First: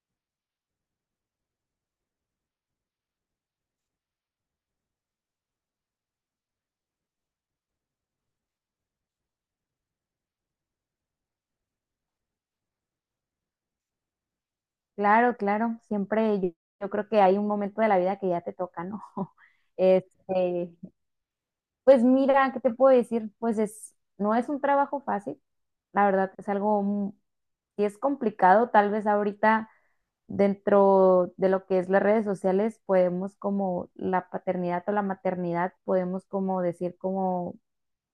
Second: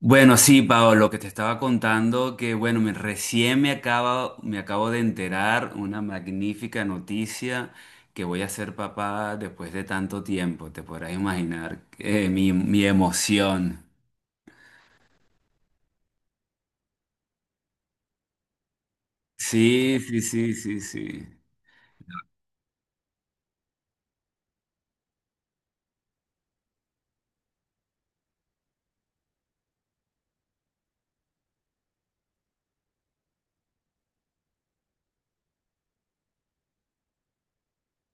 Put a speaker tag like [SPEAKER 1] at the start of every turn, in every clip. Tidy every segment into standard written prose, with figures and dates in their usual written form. [SPEAKER 1] Bueno, sí, Pablo, lo que te estaba contando, que bueno, recién me acabo de enterar una magnífica noticia que voy a ser papá después de tanto tiempo. Te podrás imaginar mi emoción.
[SPEAKER 2] Claro, claro, siempre yo creo que hay un momento de la vida que ya te toca, ¿no?
[SPEAKER 1] Sí, sí, sí,
[SPEAKER 2] Este,
[SPEAKER 1] sí, sí.
[SPEAKER 2] pues mira, ¿qué te puedo decir? Pues es, no es un trabajo fácil, la verdad es algo, sí es complicado, tal vez ahorita dentro de lo que es las redes sociales podemos como la paternidad o la maternidad, podemos como decir como,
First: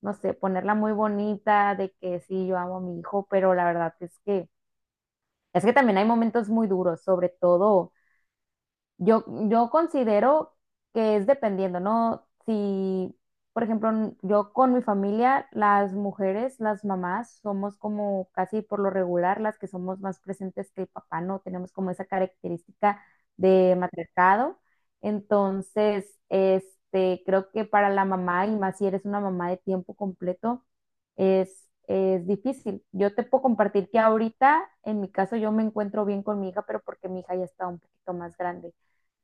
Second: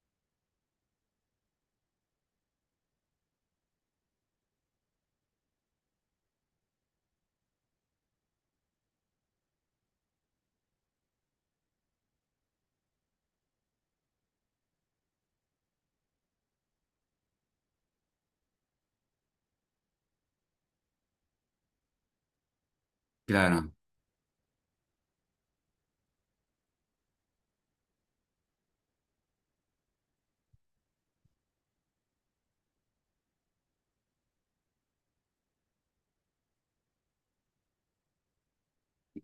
[SPEAKER 2] no sé, ponerla muy bonita de que sí, yo amo a mi hijo, pero la verdad es que también hay momentos muy duros, sobre todo. Yo considero que es dependiendo, ¿no? Si, por ejemplo, yo con mi familia, las mujeres, las mamás, somos como casi por lo regular las que somos más presentes que el papá, ¿no? Tenemos como esa característica
[SPEAKER 1] Claro,
[SPEAKER 2] de matriarcado. Entonces, este, creo que para la mamá, y más si eres una mamá de tiempo completo, es difícil. Yo te puedo compartir que ahorita, en mi caso, yo me encuentro bien con mi hija, pero porque mi hija ya está un poquito más grande.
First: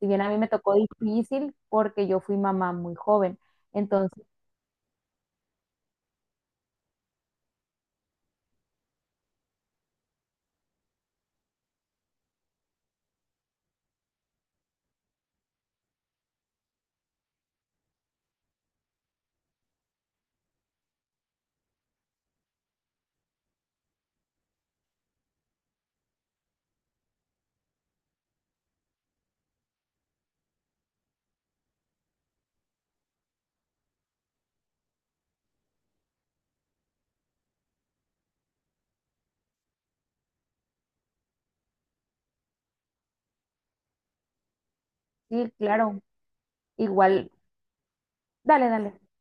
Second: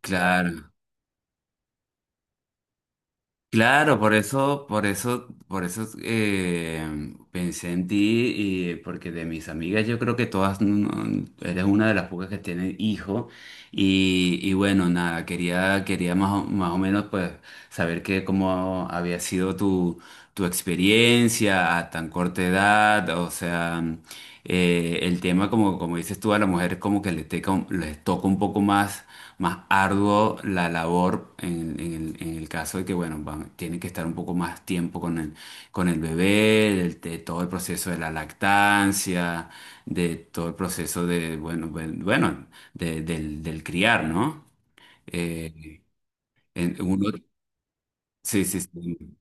[SPEAKER 2] Si bien a mí me
[SPEAKER 1] claro.
[SPEAKER 2] tocó difícil porque yo fui mamá muy joven.
[SPEAKER 1] Claro, por
[SPEAKER 2] Entonces,
[SPEAKER 1] eso, por eso, por eso, pensé en ti, y porque de mis amigas yo creo que todas no- eres una de las pocas que tienen hijo. Y bueno, nada, quería más o menos pues saber que cómo había sido tu experiencia a tan corta edad, o sea, el tema como, como dices tú, a las mujeres como que les toca un poco más arduo la labor en el caso de que, bueno, tienen que estar un poco más tiempo con el bebé, todo el proceso de la lactancia, de todo el proceso de, bueno, bueno, del criar, ¿no?
[SPEAKER 2] sí,
[SPEAKER 1] Eh,
[SPEAKER 2] claro,
[SPEAKER 1] en- uno,
[SPEAKER 2] igual,
[SPEAKER 1] sí, sí,
[SPEAKER 2] dale, dale.
[SPEAKER 1] sí.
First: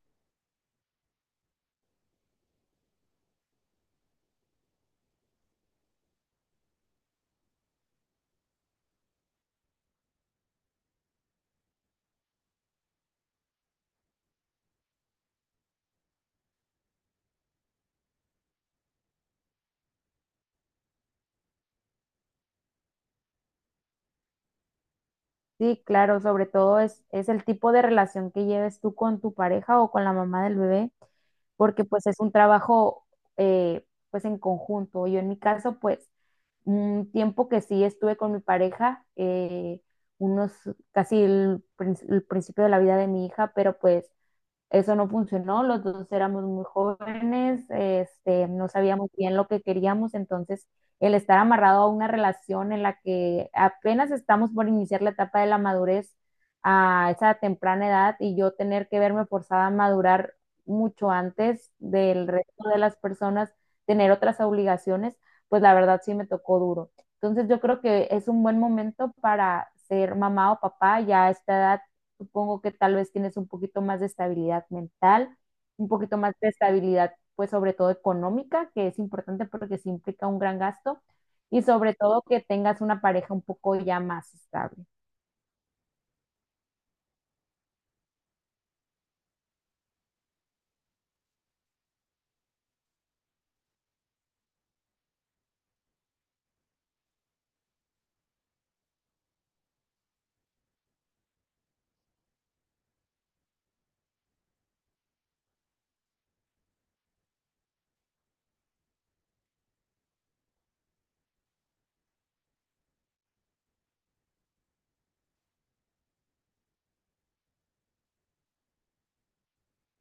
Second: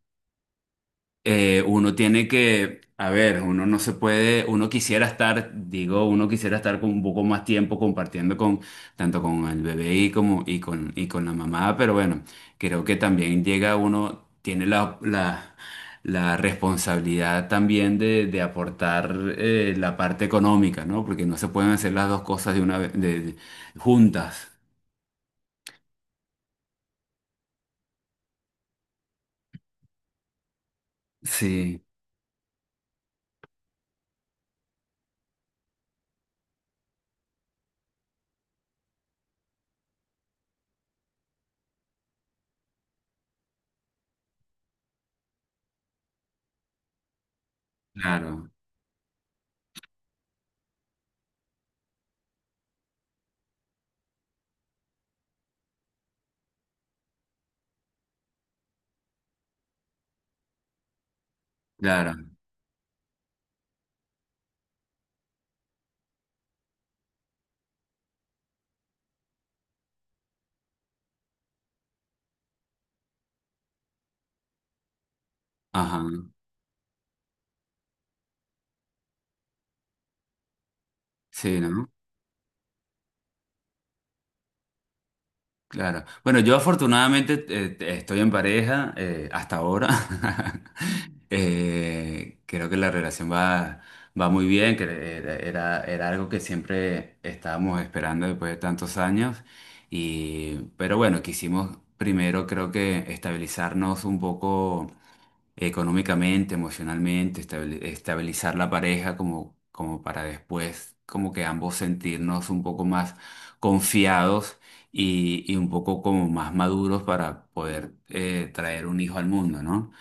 [SPEAKER 1] Uno tiene que, a ver, uno no se puede, uno quisiera estar, digo, uno quisiera estar con un poco más tiempo compartiendo con, tanto con el bebé y como, y con la mamá, pero bueno, creo que también llega uno, tiene la responsabilidad también de aportar la parte económica, ¿no? Porque no se pueden hacer las dos cosas de una vez, juntas.
[SPEAKER 2] Sí, claro, sobre todo es el tipo de relación que lleves tú con tu pareja o con la mamá del bebé,
[SPEAKER 1] Sí,
[SPEAKER 2] porque pues es un trabajo eh, pues en conjunto. Yo en mi caso, pues un tiempo que sí estuve con mi pareja, unos casi el principio de la vida de mi hija, pero pues eso no funcionó, los dos éramos muy jóvenes,
[SPEAKER 1] claro,
[SPEAKER 2] este, no sabíamos bien lo que queríamos, entonces el estar amarrado a una relación en la que apenas estamos por iniciar la etapa de la madurez a esa temprana edad y yo tener que verme forzada a madurar mucho antes
[SPEAKER 1] claro,
[SPEAKER 2] del resto de las personas, tener otras obligaciones, pues la verdad sí me tocó duro. Entonces yo creo que es un buen momento para ser mamá o papá, ya a esta edad. Supongo que tal vez tienes un poquito más de estabilidad mental, un
[SPEAKER 1] ajá,
[SPEAKER 2] poquito más de estabilidad, pues sobre todo económica, que es importante porque sí implica un gran gasto,
[SPEAKER 1] sí,
[SPEAKER 2] y
[SPEAKER 1] ¿no?
[SPEAKER 2] sobre todo que tengas una pareja un poco ya más estable.
[SPEAKER 1] Claro. Bueno, yo afortunadamente estoy en pareja hasta ahora. Creo que la relación va muy bien, que era algo que siempre estábamos esperando después de tantos años. Y pero bueno, quisimos primero, creo que, estabilizarnos un poco económicamente, emocionalmente, estabilizar la pareja, como, como para después, como que ambos sentirnos un poco más confiados y un poco como más maduros para poder traer un hijo al mundo, ¿no?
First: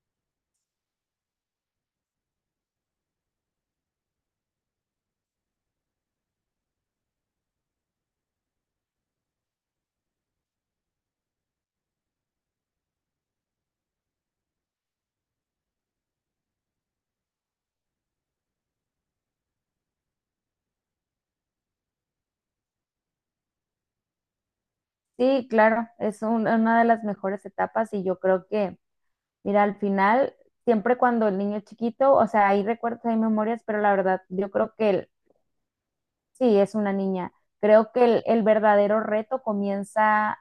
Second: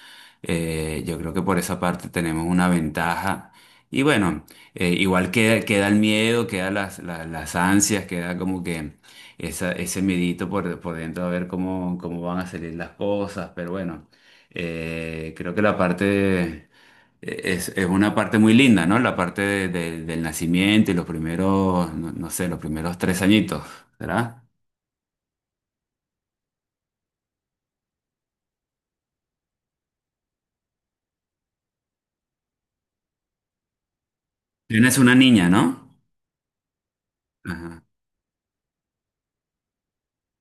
[SPEAKER 1] Yo creo que por esa parte tenemos una ventaja. Y bueno, igual queda el miedo, queda las ansias, queda como que ese miedito por dentro, a ver cómo, cómo van a salir las cosas, pero bueno. Creo que la parte es una parte muy linda, ¿no? La parte del nacimiento y los primeros, no, no sé, los primeros tres añitos, ¿verdad?
[SPEAKER 2] Sí, claro, es una de las mejores etapas y yo creo que, mira, al final, siempre cuando el niño es chiquito, o sea, hay recuerdos, hay memorias, pero la verdad, yo creo que
[SPEAKER 1] Tienes una niña, ¿no?
[SPEAKER 2] sí, es una niña.
[SPEAKER 1] Ajá,
[SPEAKER 2] Creo que el verdadero reto comienza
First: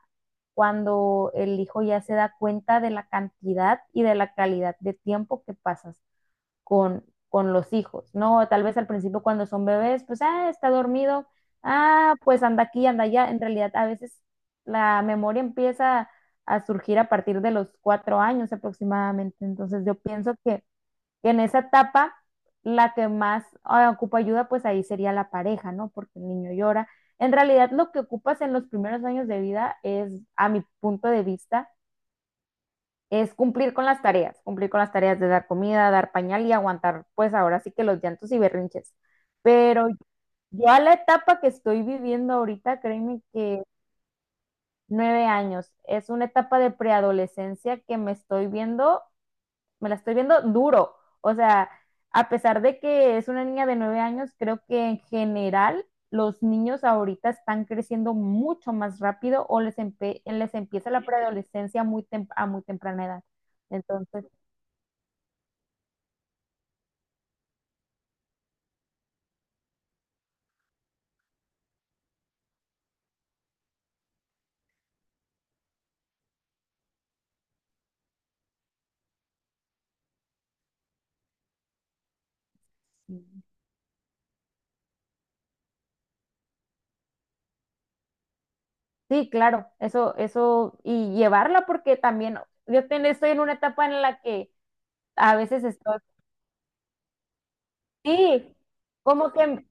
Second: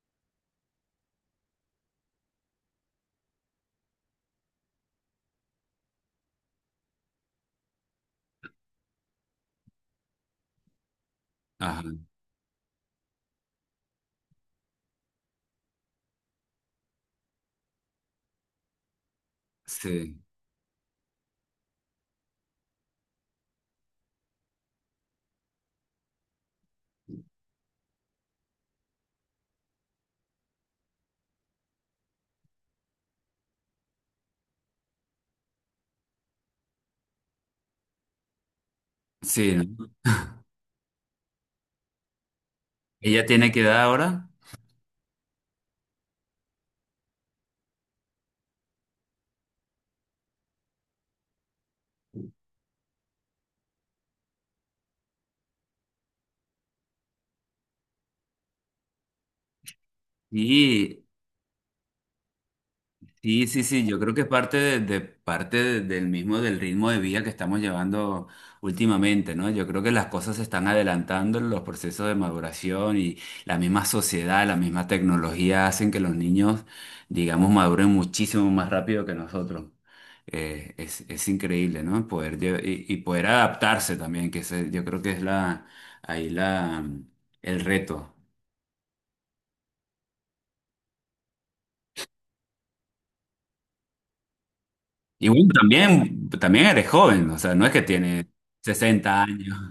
[SPEAKER 2] cuando el hijo ya se da cuenta de la cantidad y de la calidad de tiempo que pasas con los hijos, ¿no? Tal vez al principio cuando son bebés, pues, ah, está dormido,
[SPEAKER 1] ajá,
[SPEAKER 2] ah, pues anda aquí, anda allá. En realidad, a veces la memoria empieza a surgir a partir de los 4 años aproximadamente. Entonces, yo
[SPEAKER 1] sí,
[SPEAKER 2] pienso que en esa etapa, la que más ocupa ayuda, pues ahí sería la pareja, ¿no? Porque el niño llora. En realidad, lo que ocupas en los primeros años de vida es, a mi punto de vista, es cumplir con las tareas, cumplir con las tareas de dar comida, dar pañal y aguantar, pues ahora sí que los llantos y berrinches.
[SPEAKER 1] sí, ¿no?
[SPEAKER 2] Pero ya la etapa que estoy viviendo ahorita, créeme
[SPEAKER 1] Ella tiene que
[SPEAKER 2] que
[SPEAKER 1] edad ahora.
[SPEAKER 2] 9 años, es una etapa de preadolescencia que me la estoy viendo duro. O sea, a pesar de que es una niña de 9 años, creo que en general los niños ahorita están creciendo mucho más rápido o les empieza la
[SPEAKER 1] y
[SPEAKER 2] preadolescencia a muy temprana edad.
[SPEAKER 1] Sí, sí, sí, yo creo que
[SPEAKER 2] Entonces,
[SPEAKER 1] es parte, parte del mismo, del ritmo de vida que estamos llevando últimamente, ¿no? Yo creo que las cosas se están adelantando, los procesos de maduración, y la misma sociedad, la misma tecnología hacen que los niños, digamos, maduren muchísimo más rápido que nosotros. Es increíble, ¿no? Y poder adaptarse también, que yo creo que es ahí el reto.
[SPEAKER 2] sí, claro, eso, y llevarla porque también yo estoy en una etapa en la que
[SPEAKER 1] Y
[SPEAKER 2] a
[SPEAKER 1] bueno,
[SPEAKER 2] veces estoy,
[SPEAKER 1] también, también eres joven, o sea, no es que tiene
[SPEAKER 2] sí,
[SPEAKER 1] 60
[SPEAKER 2] como
[SPEAKER 1] años.
[SPEAKER 2] que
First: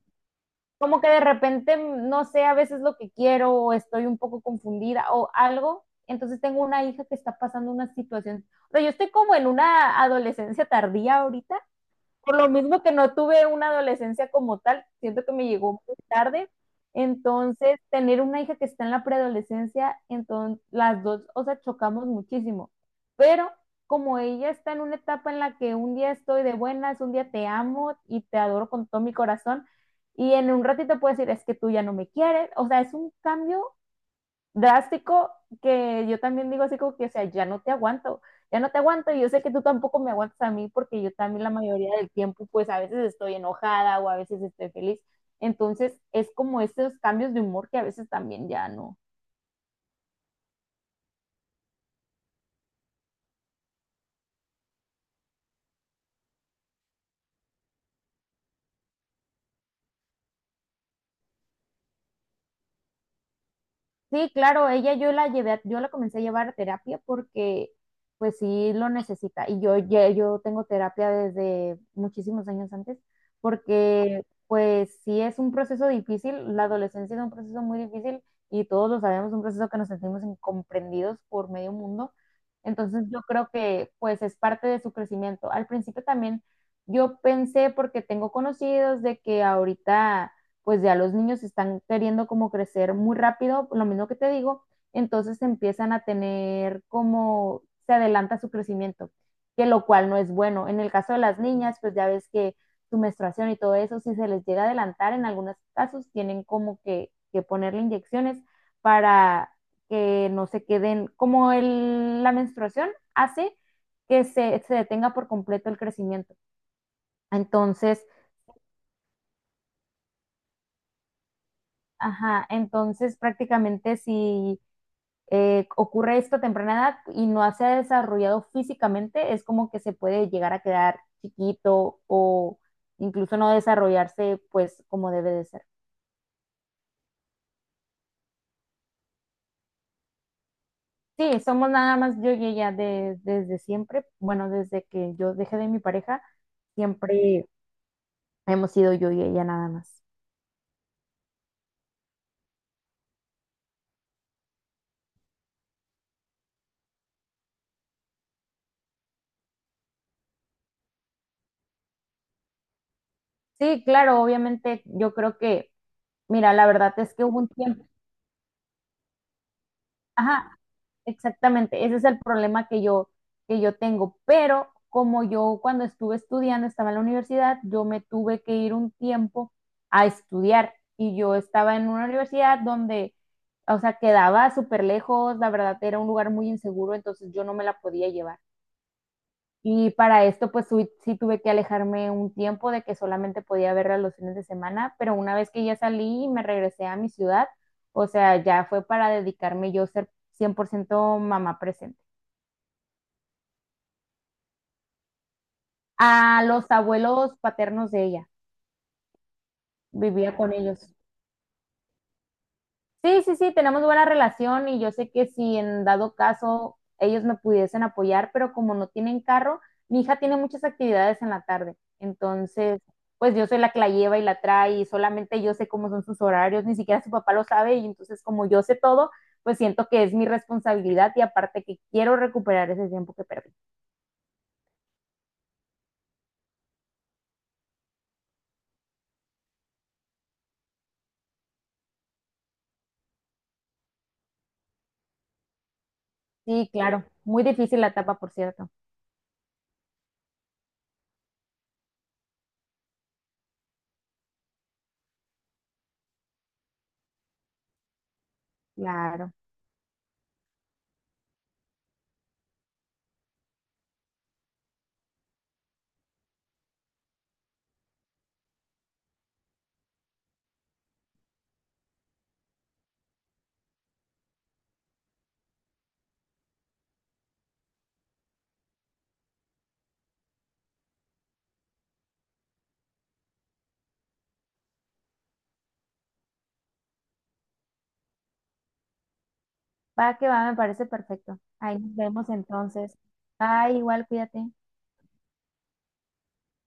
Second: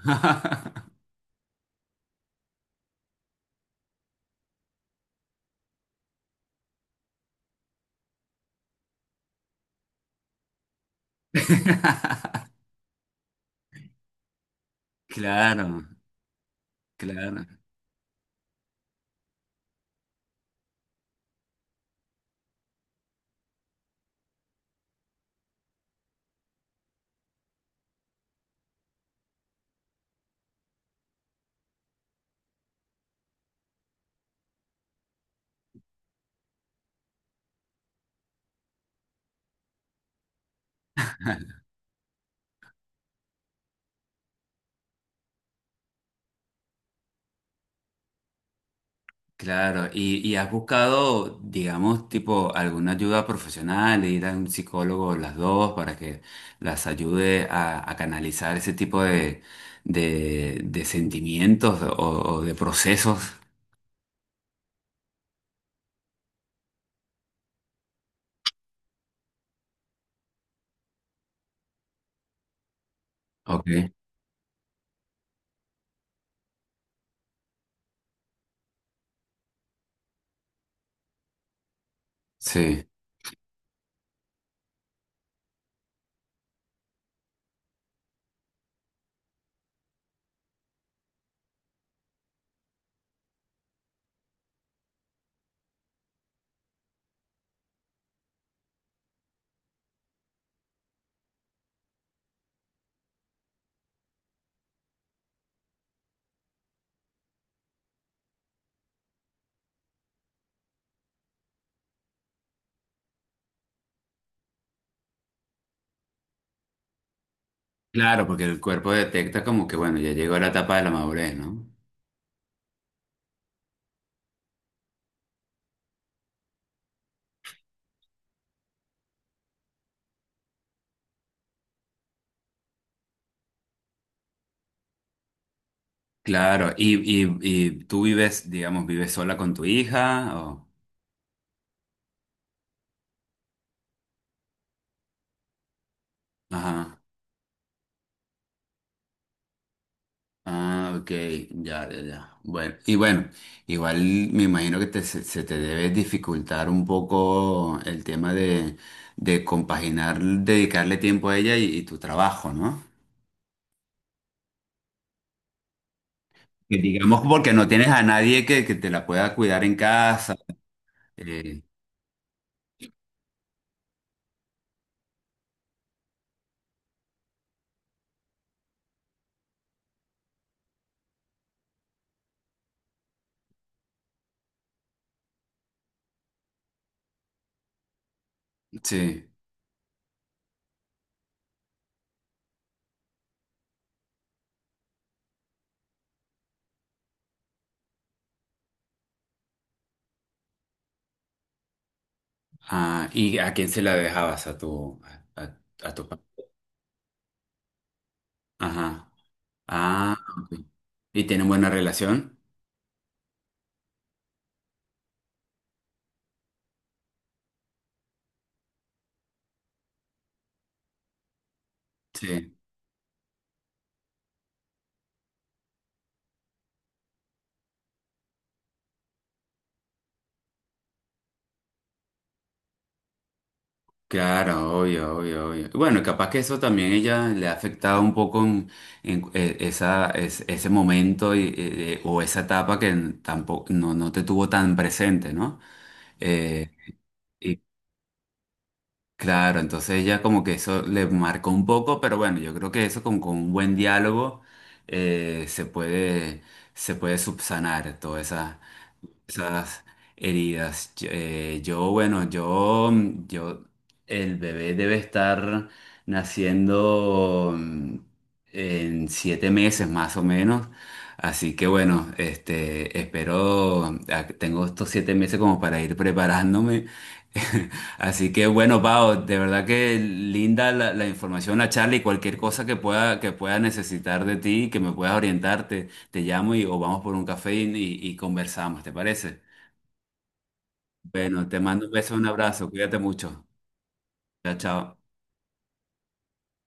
[SPEAKER 2] como que de repente no sé a veces lo que quiero o estoy un poco confundida o algo. Entonces tengo una hija que está pasando una situación, o sea, yo estoy como en una adolescencia tardía ahorita por lo mismo que no tuve una adolescencia como tal, siento que me
[SPEAKER 1] Claro,
[SPEAKER 2] llegó muy tarde.
[SPEAKER 1] claro,
[SPEAKER 2] Entonces, tener una hija que está en la preadolescencia, entonces las dos, o sea, chocamos muchísimo. Pero como ella está en una etapa en la que un día estoy de buenas, un día te amo y te adoro con todo mi corazón, y en un ratito puedes decir, es que tú ya no me quieres, o sea, es un cambio drástico que yo también digo así como que, o sea, ya no te aguanto, ya no te aguanto y yo sé que tú tampoco me aguantas a mí porque yo también la mayoría del tiempo pues a veces estoy enojada o a veces estoy feliz. Entonces es como estos cambios de humor que a veces también ya no.
[SPEAKER 1] claro. Y has buscado, digamos, tipo alguna ayuda profesional, ir a un psicólogo las dos para que las ayude a canalizar ese tipo de sentimientos, o de procesos?
[SPEAKER 2] Sí, claro, ella yo la llevé, yo la comencé a llevar a terapia porque pues sí lo necesita y yo tengo terapia desde muchísimos años antes
[SPEAKER 1] Ok,
[SPEAKER 2] porque pues sí es un proceso difícil, la adolescencia es un proceso muy difícil y todos lo sabemos, un proceso que nos sentimos incomprendidos por medio mundo.
[SPEAKER 1] sí.
[SPEAKER 2] Entonces yo creo que pues es parte de su crecimiento. Al principio también yo pensé porque tengo conocidos de que ahorita pues ya los niños están queriendo como crecer muy rápido, lo mismo que te digo, entonces empiezan a tener como se adelanta su crecimiento, que lo cual no es bueno. En el caso de las niñas, pues ya ves que su menstruación y todo eso, si se les llega a adelantar, en algunos casos tienen como que ponerle inyecciones para que no se queden, como la menstruación hace que se detenga por completo el crecimiento. Entonces,
[SPEAKER 1] Claro, porque el cuerpo detecta como que, bueno, ya llegó la etapa de la madurez, ¿no?
[SPEAKER 2] ajá, entonces prácticamente si ocurre esto a temprana edad y no se ha desarrollado físicamente, es como que se puede llegar a quedar chiquito o incluso no desarrollarse pues como debe de ser.
[SPEAKER 1] Claro. ¿Y, y tú vives, digamos, vives sola con tu hija o...?
[SPEAKER 2] Sí, somos nada más yo y ella desde siempre, bueno, desde que yo dejé de mi pareja,
[SPEAKER 1] Ajá,
[SPEAKER 2] siempre hemos sido yo y ella nada más.
[SPEAKER 1] ah, ok, ya, ya, ya. Bueno, y bueno, igual me imagino que te, se te debe dificultar un poco el tema de compaginar, dedicarle tiempo a ella y tu trabajo, ¿no?
[SPEAKER 2] Sí, claro, obviamente yo creo que, mira, la
[SPEAKER 1] Que
[SPEAKER 2] verdad es
[SPEAKER 1] digamos
[SPEAKER 2] que hubo un
[SPEAKER 1] porque no
[SPEAKER 2] tiempo,
[SPEAKER 1] tienes a nadie que te la pueda cuidar en casa.
[SPEAKER 2] ajá.
[SPEAKER 1] eh,
[SPEAKER 2] Exactamente, ese es el problema que yo tengo. Pero como yo cuando estuve estudiando, estaba en la universidad, yo me tuve que ir un tiempo a estudiar y yo estaba en una universidad donde, o sea, quedaba súper lejos, la verdad era un lugar muy inseguro, entonces yo no me la podía llevar.
[SPEAKER 1] sí.
[SPEAKER 2] Y para esto, pues sí, sí tuve que alejarme un tiempo de que solamente podía verla los fines de semana, pero una vez que ya salí y me regresé a mi ciudad, o sea, ya fue para dedicarme yo a ser 100% mamá presente.
[SPEAKER 1] Ah, ¿y a quién se la dejabas? A, a tu papá.
[SPEAKER 2] A los abuelos paternos de ella,
[SPEAKER 1] Ajá. Ah,
[SPEAKER 2] vivía con
[SPEAKER 1] ok.
[SPEAKER 2] ellos.
[SPEAKER 1] ¿Y tienen buena relación?
[SPEAKER 2] Sí, sí, sí, tenemos buena relación y yo sé que si en dado caso ellos me pudiesen apoyar, pero como no tienen carro, mi hija tiene muchas actividades en la tarde.
[SPEAKER 1] Sí,
[SPEAKER 2] Entonces, pues yo soy la que la lleva y la trae y solamente yo sé cómo son sus horarios, ni siquiera su papá lo sabe y entonces como yo sé todo, pues siento que es mi responsabilidad y aparte que quiero recuperar ese tiempo que perdí.
[SPEAKER 1] claro, obvio, obvio, obvio. Bueno, capaz que eso también ella le ha afectado un poco en, ese momento y, o esa etapa que tampoco no, no te tuvo tan presente, ¿no?
[SPEAKER 2] Sí,
[SPEAKER 1] Eh,
[SPEAKER 2] claro, muy
[SPEAKER 1] y
[SPEAKER 2] difícil la etapa, por cierto.
[SPEAKER 1] claro, entonces ella como que eso le marcó un poco, pero bueno, yo creo que eso con un buen diálogo se se puede subsanar toda
[SPEAKER 2] Claro.
[SPEAKER 1] esas heridas. Yo, yo, bueno, yo, El bebé debe estar naciendo en 7 meses más o menos. Así que bueno, este, tengo estos 7 meses como para ir preparándome. Así que bueno, Pau, de verdad que linda la información, la charla, y cualquier cosa que pueda necesitar de ti, que me puedas orientarte, te llamo, y o vamos por un café y conversamos, ¿te parece?
[SPEAKER 2] Va que va, me parece perfecto.
[SPEAKER 1] Bueno, te
[SPEAKER 2] Ahí
[SPEAKER 1] mando un
[SPEAKER 2] nos
[SPEAKER 1] beso, un
[SPEAKER 2] vemos
[SPEAKER 1] abrazo,
[SPEAKER 2] entonces.
[SPEAKER 1] cuídate mucho.
[SPEAKER 2] Bye, igual, cuídate.
[SPEAKER 1] Chao, chao.